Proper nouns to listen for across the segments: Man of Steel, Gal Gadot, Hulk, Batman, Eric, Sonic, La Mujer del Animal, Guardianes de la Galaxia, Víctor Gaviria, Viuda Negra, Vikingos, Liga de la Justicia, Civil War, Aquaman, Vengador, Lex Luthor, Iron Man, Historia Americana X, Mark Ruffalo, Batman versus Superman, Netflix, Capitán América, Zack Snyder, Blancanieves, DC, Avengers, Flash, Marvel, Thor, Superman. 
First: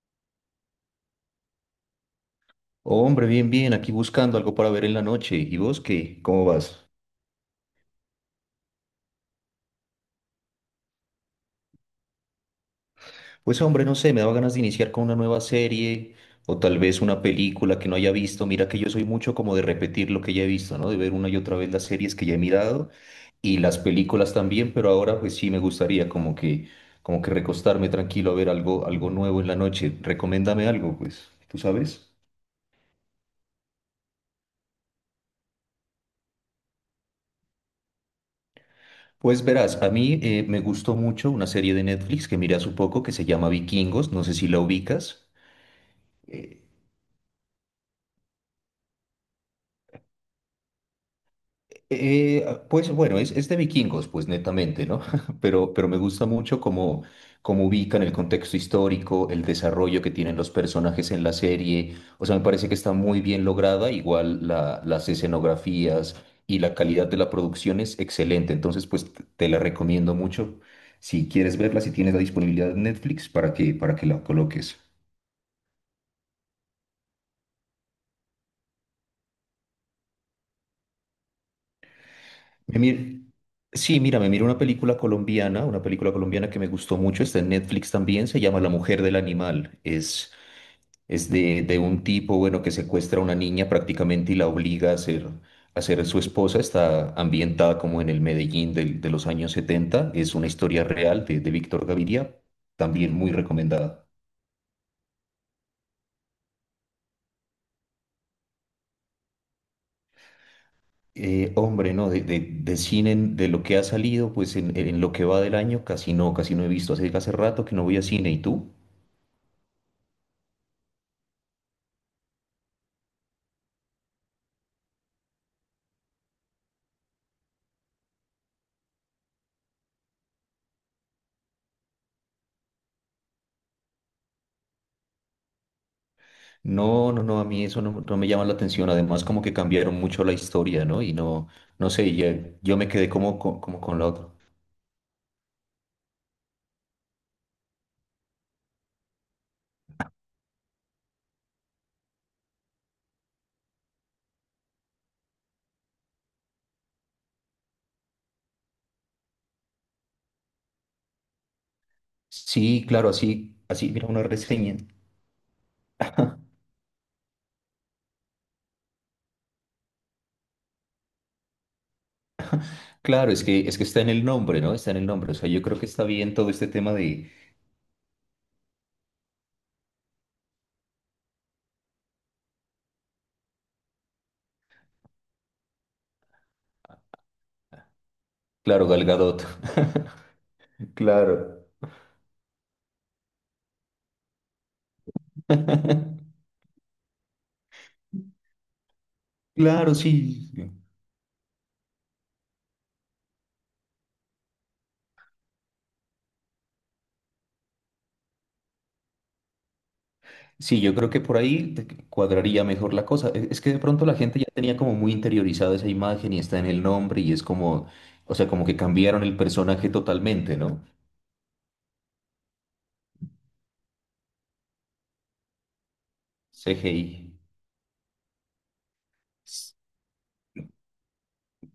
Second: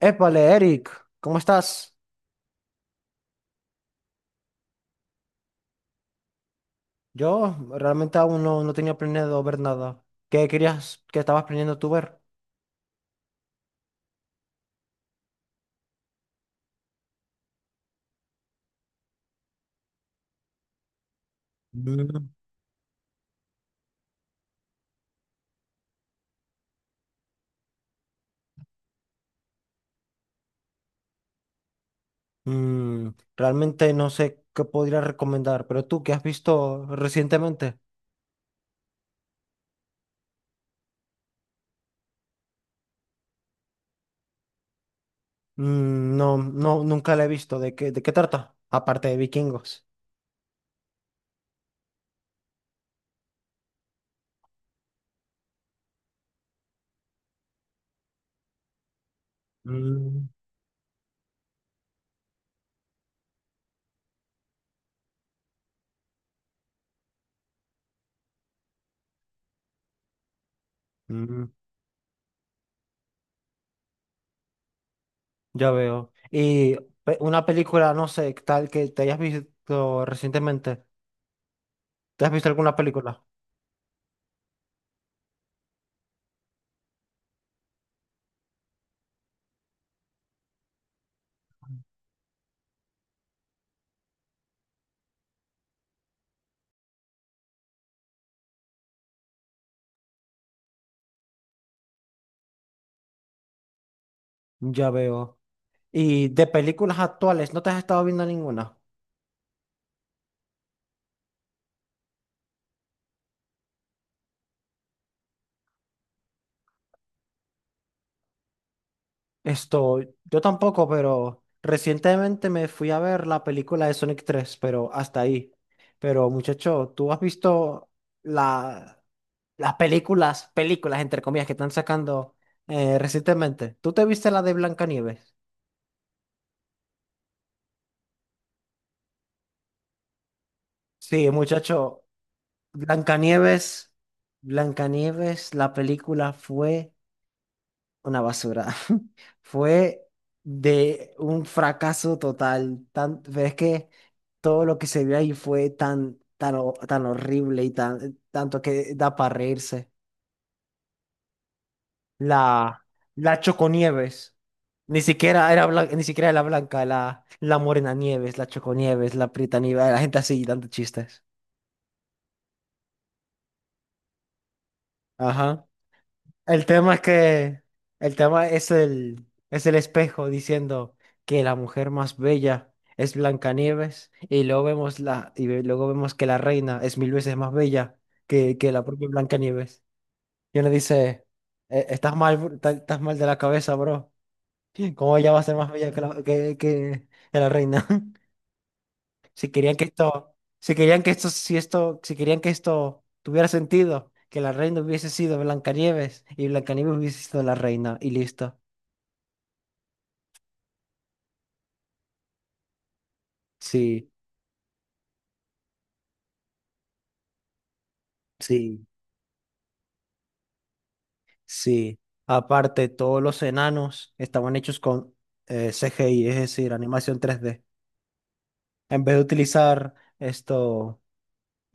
Épale, Eric, ¿cómo estás? Hombre, bien, bien, aquí buscando algo para ver en la noche. ¿Y vos qué? ¿Cómo vas? Yo realmente aún no tenía planeado ver nada. ¿Qué querías, qué estabas planeando tú ver? Pues hombre, no sé, me daba ganas de iniciar con una nueva serie o tal vez una película que no haya visto. Mira que yo soy mucho como de repetir lo que ya he visto, ¿no? De ver una y otra vez las series que Mm. ya he mirado y las películas también, pero ahora pues sí me gustaría como que recostarme tranquilo a ver algo nuevo en la noche. Recomiéndame algo, pues. ¿Tú sabes? Mm, Realmente no sé qué podría recomendar, pero tú, ¿qué has visto recientemente? Pues verás, a mí me gustó mucho una serie de Netflix que miré hace poco que se llama Vikingos, no sé si la ubicas. No, Eh, no, nunca la he visto. ¿De qué trata? Aparte de vikingos. Pues bueno, es de vikingos, pues netamente, ¿no? Pero me gusta mucho cómo ubican el contexto histórico, el desarrollo que Mm, tienen los personajes en la serie. O sea, me parece que está muy bien lograda, igual las escenografías y la calidad de la producción es excelente. Entonces, pues te la recomiendo mucho. Si mm, quieres verla, si tienes la disponibilidad de Netflix, para que la coloques. ya veo. Y una película, no sé, tal que te hayas visto recientemente. ¿Te has visto alguna Me película? mir- Sí, mira, me miro una película colombiana, que me gustó mucho, está en Netflix también, se llama La Mujer del Animal. Es de un tipo, bueno, que secuestra a una niña prácticamente y la obliga a a ser su esposa. Está ambientada como en el de los años setenta. Es una historia real de Víctor Gaviria, también muy recomendada. Ya veo. Y de películas actuales, ¿no te has estado viendo ninguna? Hombre, no, de cine, de lo que ha salido, en lo que va del año, casi no he visto. Hace rato que no voy a cine, ¿y tú? Esto, yo tampoco, pero recientemente me fui a ver la película de Sonic 3, pero hasta ahí. Pero muchacho, ¿tú has visto la, las películas, películas entre comillas, que están sacando recientemente? ¿Tú te viste la de Blancanieves? No, no, no, a mí eso no me llama la atención. Además, como que cambiaron mucho la historia, ¿no? Y Sí, no, no muchacho, sé, yo me quedé como, Blancanieves, con la otra. Blancanieves, la película fue una basura. Fue de un fracaso total. Pero es que todo lo que se vio ahí fue tan horrible y tanto que da para reírse. La, Sí, claro, la así, mira, una Choconieves. reseña. Ni siquiera era blanca, ni siquiera era la blanca, la Morena Nieves, la Choconieves, la Prieta Nieves, la gente así dando chistes. Claro, es que está en el nombre, ¿no? Está en el nombre. O sea, yo Ajá. creo que está bien todo El este tema tema es de, que el tema es el espejo diciendo que la mujer más bella es Blancanieves y luego vemos luego vemos que la reina es mil veces más bella que la claro, Gal propia Gadot. Blancanieves. Y uno dice: Claro. Estás mal, bro, estás mal de la cabeza, bro. ¿Cómo ella va a ser más bella que la, que, que- que la reina? Si querían que Claro, esto, sí. si querían que Si querían que esto tuviera sentido, que la reina hubiese sido Blancanieves y Blancanieves hubiese sido la reina y listo." Sí, yo creo que por ahí te cuadraría mejor la cosa. Es que de pronto Sí, la gente ya tenía como muy interiorizada esa imagen y está en el nombre y es como, o sea, como que sí, cambiaron el personaje totalmente, ¿no? sí. Aparte, todos los enanos estaban hechos con CGI, es decir, CGI. animación 3D. En vez de S- utilizar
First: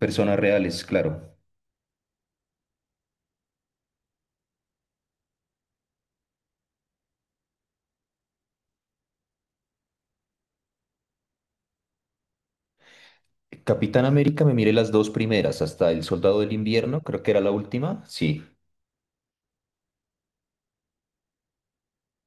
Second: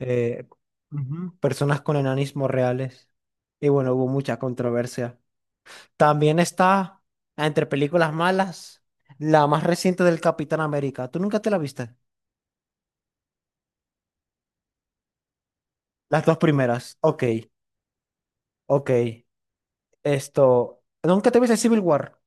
Personas reales, ujú, claro. personas con enanismo reales. Y bueno, hubo mucha controversia. También está entre películas malas, la más reciente del Capitán América. ¿Tú nunca te la viste? Capitán América me miré las dos primeras, hasta El Las dos Soldado del primeras. Invierno, creo Ok, que era la última, sí. ok. Esto. ¿Nunca te viste Civil War?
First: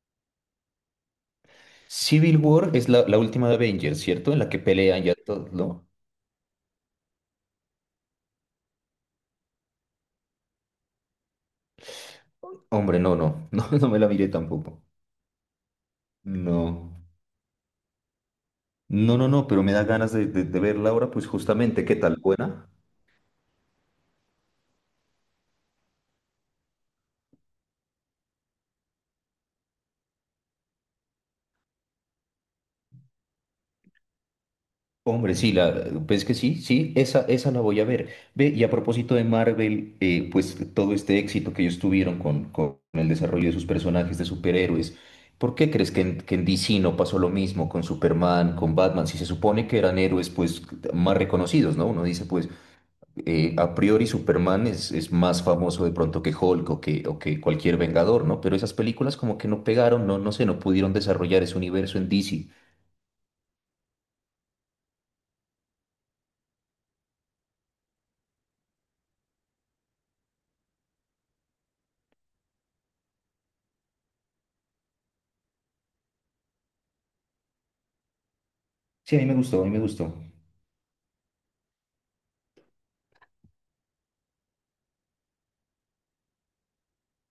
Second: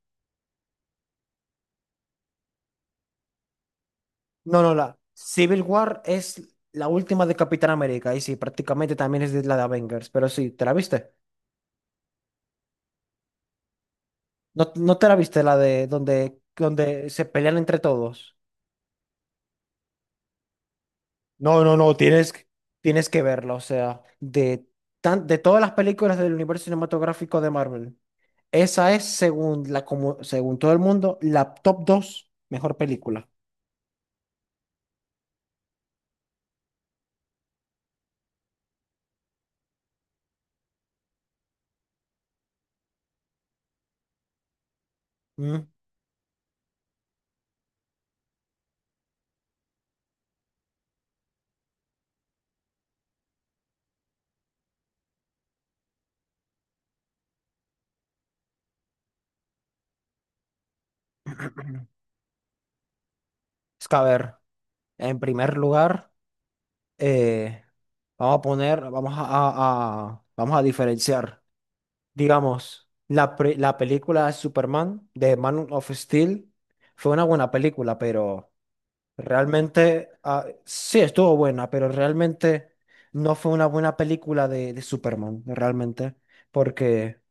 Civil War es la última de Avengers, ¿cierto? En la que No, no, la. pelean ya todos, Civil ¿no? War es la última de Capitán América. Y sí, prácticamente también es de la de Avengers. Pero sí, ¿te la viste? Hombre, no, no, no, no me la miré No, tampoco. no te la viste la de donde, No. donde se pelean entre todos. No, no, no, pero me da ganas de verla ahora, pues No, no, justamente, no, ¿qué tal? tienes, que- ¿Buena? tienes que verla. O sea, de todas las películas del universo cinematográfico de Marvel. Esa es, según todo el mundo, la top 2 mejor película. Hombre, sí, la, ves que sí, sí, esa la voy a ver. Ve, y a propósito de Marvel, pues todo este éxito que ellos tuvieron con el desarrollo de sus personajes de superhéroes, ¿por Mm. qué crees que en DC no pasó lo mismo con Superman, con Batman? Si se supone que eran héroes, pues, más reconocidos, ¿no? Uno dice, pues, a priori Superman es más famoso de pronto que Hulk o que cualquier Vengador, ¿no? Pero esas películas como que no pegaron, no, no sé, no pudieron desarrollar ese universo en DC. Es que, a ver, en primer lugar, eh, vamos a poner, vamos a- vamos a diferenciar, digamos, la película de Superman, de Man of Steel, fue una buena película, pero Sí, a mí me gustó, a mí me realmente, gustó. Sí, estuvo buena, pero realmente no fue una buena película de Superman, realmente, porque...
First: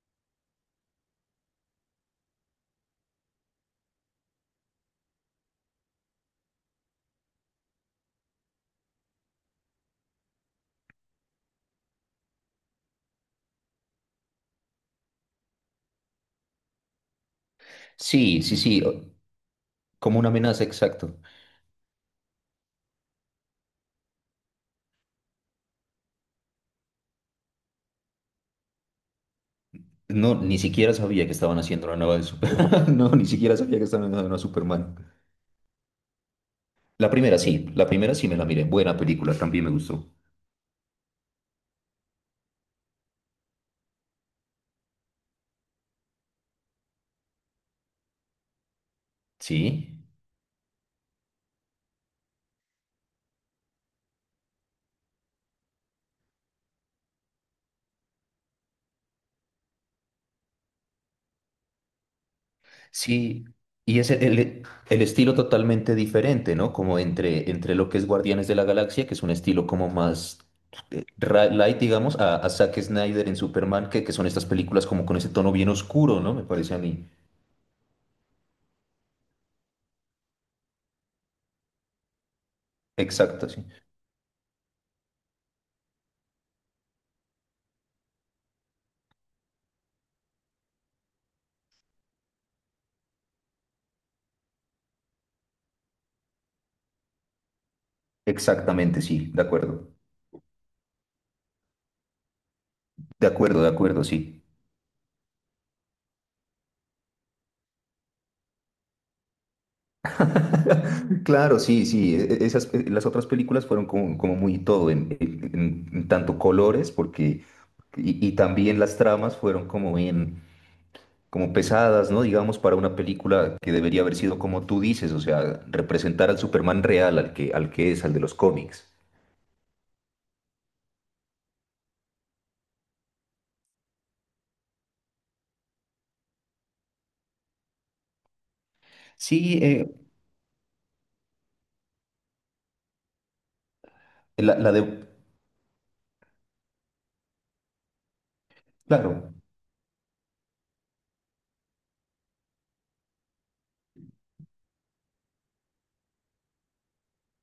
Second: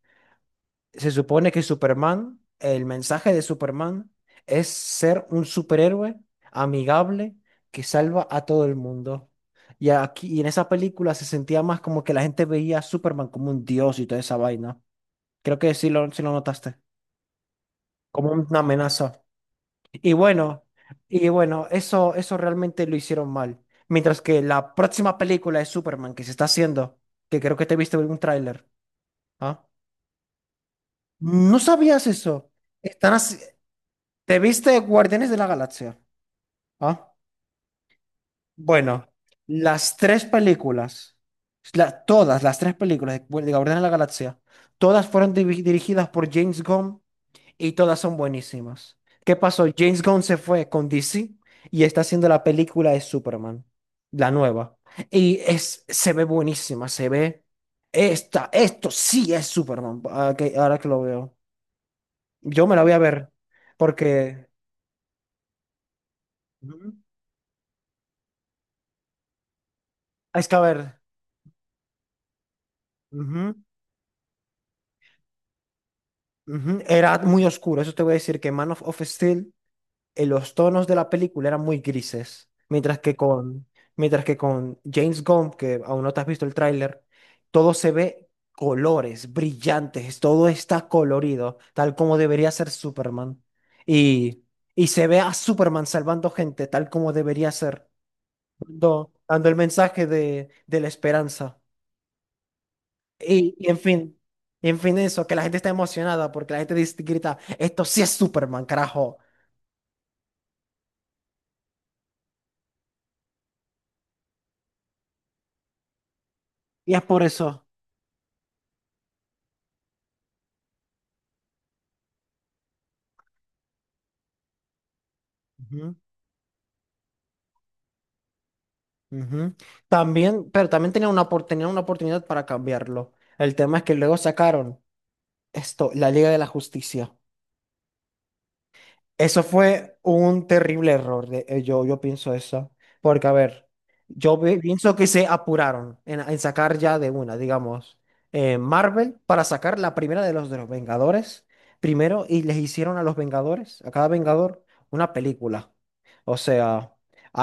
Se supone que Superman, el mensaje de Superman es ser un superhéroe amigable que salva a todo el mundo. Y aquí, en esa película se sentía más como que la gente veía a Superman como un dios y toda esa vaina. Creo que sí lo notaste, como Sí, sí, una sí, amenaza. Y como una amenaza, bueno, exacto. y bueno, eso realmente lo hicieron mal. Mientras que la próxima película de Superman que se está haciendo, que creo que te viste en un tráiler, ¿ah? No, ni siquiera sabía que ¿No estaban haciendo una sabías nueva de eso? Superman. No, Están ni así. siquiera sabía que estaban haciendo una ¿Te viste Superman. Guardianes de la Galaxia? Ah, La primera sí me la miré. Buena bueno, película, también me las gustó. tres películas, la- todas las tres películas de Guardianes de la Galaxia, todas fueron dirigidas por James Gunn y todas son buenísimas. ¿Qué pasó? Sí. James Gunn se fue con DC y está haciendo la película de Superman, la nueva. Se ve buenísima, se ve. Esto sí es Superman, ahora que lo veo. Yo me la voy a ver Sí, y es porque... el estilo totalmente diferente, ¿no? Ujú. Como entre lo que es Guardianes de la Galaxia, que es un estilo como más Es que a ver. Light, digamos, a Zack Snyder en Ujú. Superman, que son estas películas como con ese tono bien oscuro, ¿no? Me parece a Ujú, mí. era muy oscuro, eso te voy a decir que Man of Steel, los tonos de la película eran muy grises, mientras que Exacto, sí. con, mientras que con James Gunn, que aún no te has visto el tráiler, todo se ve colores brillantes, todo está colorido, tal como debería ser Superman. Y, y se ve a Superman salvando gente, tal como debería ser, Exactamente, dando, sí, de dando el acuerdo. mensaje de la esperanza. De Y, acuerdo, de y en acuerdo, fin, sí. y en fin, eso, que la gente está emocionada porque la gente grita, esto sí es Superman, carajo. Claro, sí, sí. Esas, las otras películas fueron como, como muy todo, en tanto colores, Y es por porque, eso. Y también las tramas fueron como bien como pesadas, ¿no? Digamos, para una película que debería haber sido como tú dices, o sea, Ujú, representar al Superman real, al que es, al de los cómics. ujú. También, pero también tenían una oportunidad para cambiarlo. El tema es que luego sacaron la Liga de la Justicia. Eso Sí, fue un terrible error, yo pienso eso, porque a ver, la pienso que de, se apuraron en sacar ya de una, digamos, Marvel claro, para sacar la primera de los Vengadores primero y les hicieron a los Vengadores, a cada Vengador, una película. O sea,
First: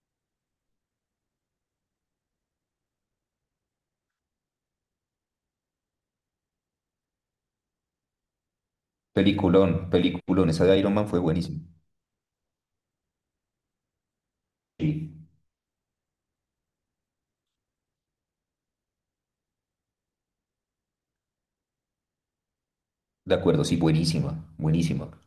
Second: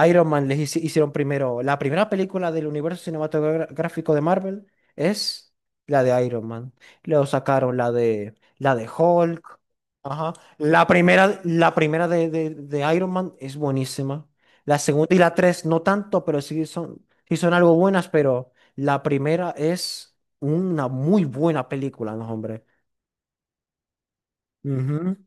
Iron Man les hicieron primero, la primera película del universo cinematográfico de Marvel es la de Iron Man. Luego sacaron la de Hulk. peliculón, Ajá. peliculón, esa de La Iron Man fue primera, buenísima. la primera de Iron Man es buenísima. La Sí, segunda y la tres no tanto, pero sí son algo buenas, pero la primera es una muy buena película, ¿no, hombre? de acuerdo, sí, buenísima, buenísima. Ujú.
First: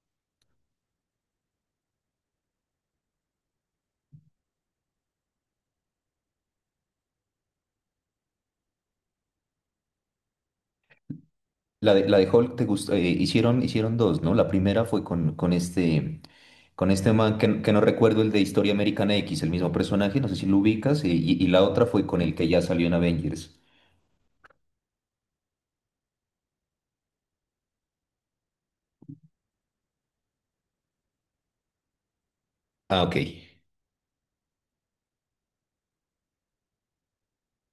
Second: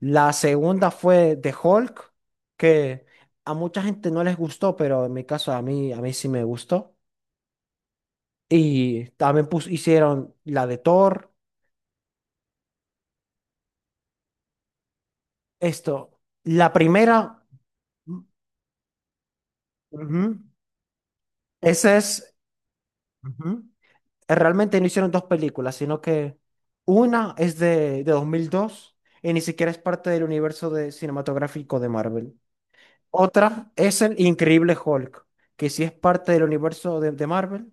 La segunda fue The Hulk, que a mucha gente no les gustó, pero en mi caso a mí sí me gustó. Y también hicieron la de Thor. La de Hulk te gusta, hicieron dos, ¿no? La primera fue La con este man primera, que no recuerdo el de Historia Americana X, el mismo personaje, ujú, no sé si lo ubicas, y, y la otra esa fue con es... el que ya salió en Avengers. Ujú. Realmente no hicieron dos películas, sino que una es de 2002 y ni siquiera es parte del universo cinematográfico de Marvel. Ah, ok. Otra es el Increíble Hulk, que sí es parte del universo de Marvel,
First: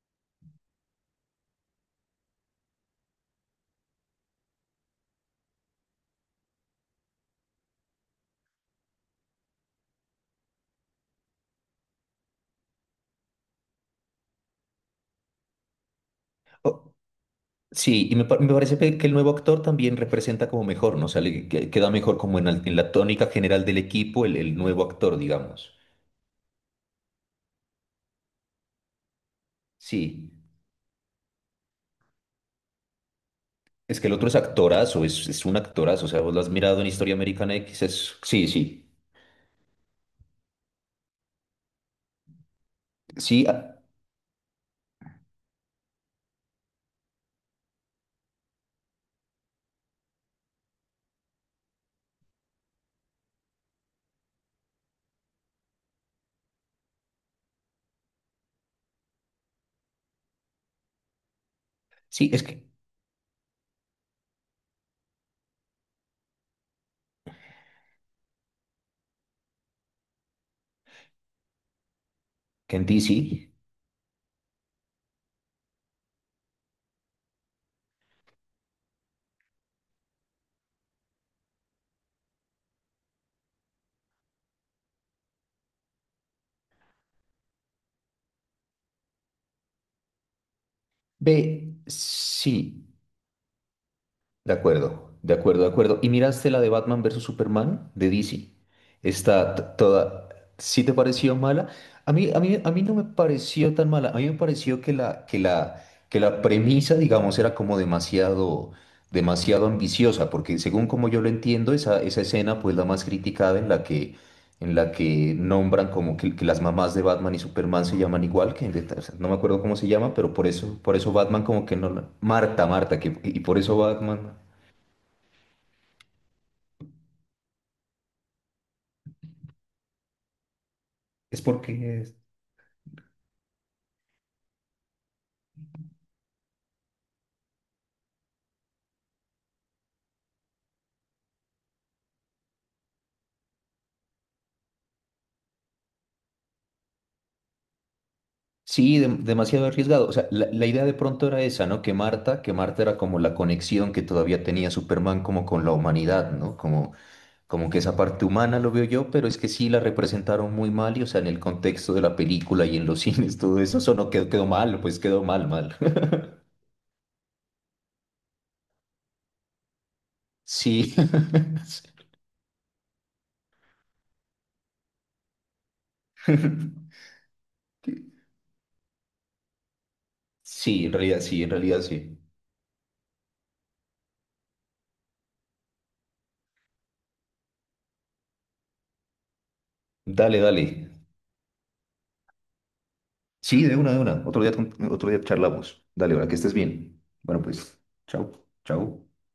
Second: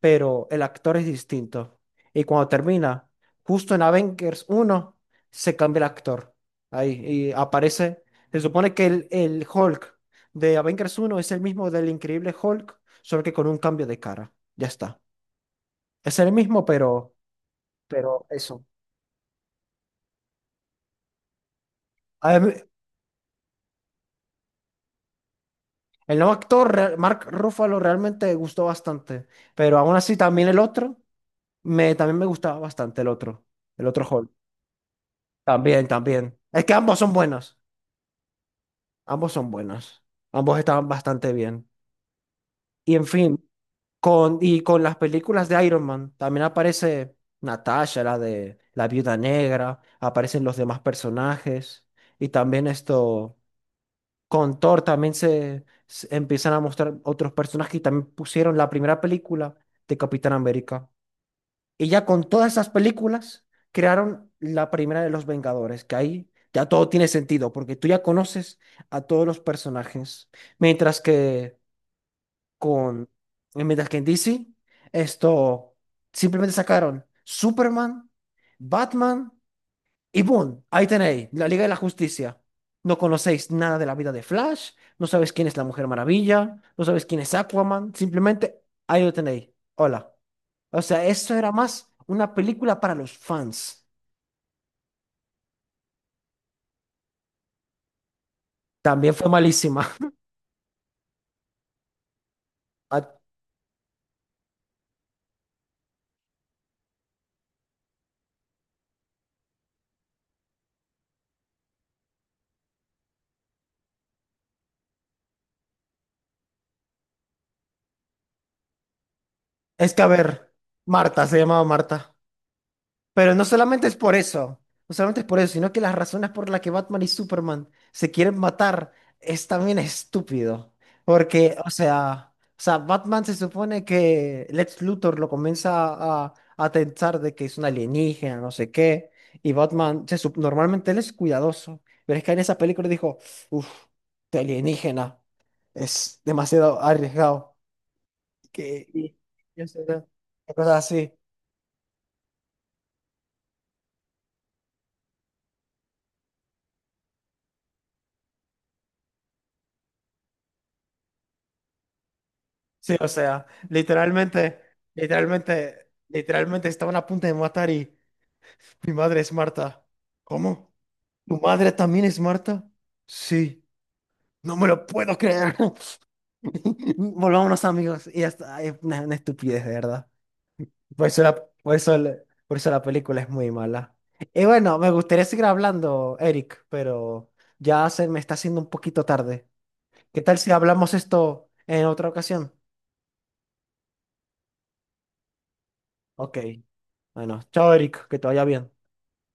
pero el actor es distinto. Y cuando termina, justo en Avengers 1 se cambia el actor. Ahí, y aparece, se supone que el Hulk de Avengers 1 es el mismo del Increíble Hulk, solo que con un cambio de cara. Ya está. Es el mismo, O- pero Sí, me eso. parece que el nuevo actor también representa como mejor, ¿no? O sea, queda mejor A como en, mí, en la tónica general del equipo el nuevo actor, digamos. el nuevo actor, Mark Ruffalo, realmente me gustó bastante, pero aún así Sí, también el otro, también me gustaba bastante el es otro que el otro Hulk. es actorazo, es un También, actorazo, o sea, vos también. lo has Es que mirado en ambos son Historia Americana buenos, X, es... Sí, sí, ambos son buenos, ambos estaban bastante bien. Y en sí, fin, ah, y con las películas de Iron Man, también aparece Natasha, la de la Viuda Negra, aparecen los demás personajes, y también esto... Con Thor también se empiezan a mostrar otros personajes y también pusieron la primera película de Capitán América. Y ya con sí, es todas esas películas crearon la primera de los Vengadores, que ahí ya todo tiene sentido, porque tú ya conoces a todos los personajes. Mientras que que en con, DC, mientras que en DC, esto simplemente sacaron Superman, Batman. Y boom, ahí tenéis, la Liga de la Justicia. No conocéis nada de la vida de Flash, no sabéis quién es la Mujer Maravilla, no sabéis quién es Aquaman, simplemente ahí lo tenéis. Hola. O sea, eso era ve, más una película sí. para los fans. De acuerdo, de acuerdo, de acuerdo. ¿Y miraste la de Batman versus Superman de DC? También fue Está t- malísima. toda... ¿Sí te pareció mala? A mí, a mí, a mí no me Ah, pareció tan mala. A mí me pareció que que la premisa, digamos, era como demasiado, demasiado ambiciosa, porque según como yo lo entiendo, esa escena, pues la más criticada en la que nombran como que las mamás de Batman y Superman se llaman igual, que o sea, no me acuerdo cómo se Es que, a llama, pero ver, por eso Marta, se Batman llamaba como que no... Marta. Marta, Marta, que, Pero y no por eso solamente es por Batman... eso, no solamente es por eso, sino que las razones por las que Batman y Superman se quieren matar es también estúpido. Es Porque, o porque es- sea, o sea, Batman se supone que Lex Luthor lo comienza a pensar de que es un alienígena, no sé qué, y Batman, normalmente él es cuidadoso, pero es que en esa película dijo, uff, de alienígena, es demasiado arriesgado. Que, Sí, y, y, o demasiado sea, arriesgado. O sea, la cosas idea de así. pronto era esa, ¿no? Que Marta era como la conexión que todavía tenía Superman como con la humanidad, ¿no? Como, como que esa parte humana lo veo yo, pero es que sí la representaron muy mal y, o sea, en el contexto de la película y en Sí, los o cines, sea, todo eso, eso no quedó, quedó literalmente, mal, pues quedó mal, mal. literalmente, literalmente estaban a punto de matar y mi madre es Marta. ¿Cómo? Sí. ¿Tu madre también es Marta? Sí, no me lo puedo creer. Volvámonos amigos. Y hasta es una estupidez, de verdad. Sí, en Por realidad eso la, sí, en realidad sí. Por eso la película es muy mala. Y bueno, me gustaría seguir hablando, Eric, pero ya se me está haciendo un poquito tarde. ¿Qué tal Dale, si dale. hablamos esto en otra ocasión? Sí, de una, de una. Otro día, otro día charlamos. Dale, ahora que Ok, estés bien. bueno, Bueno, chao, pues, Eric, que te chao, vaya bien. chao.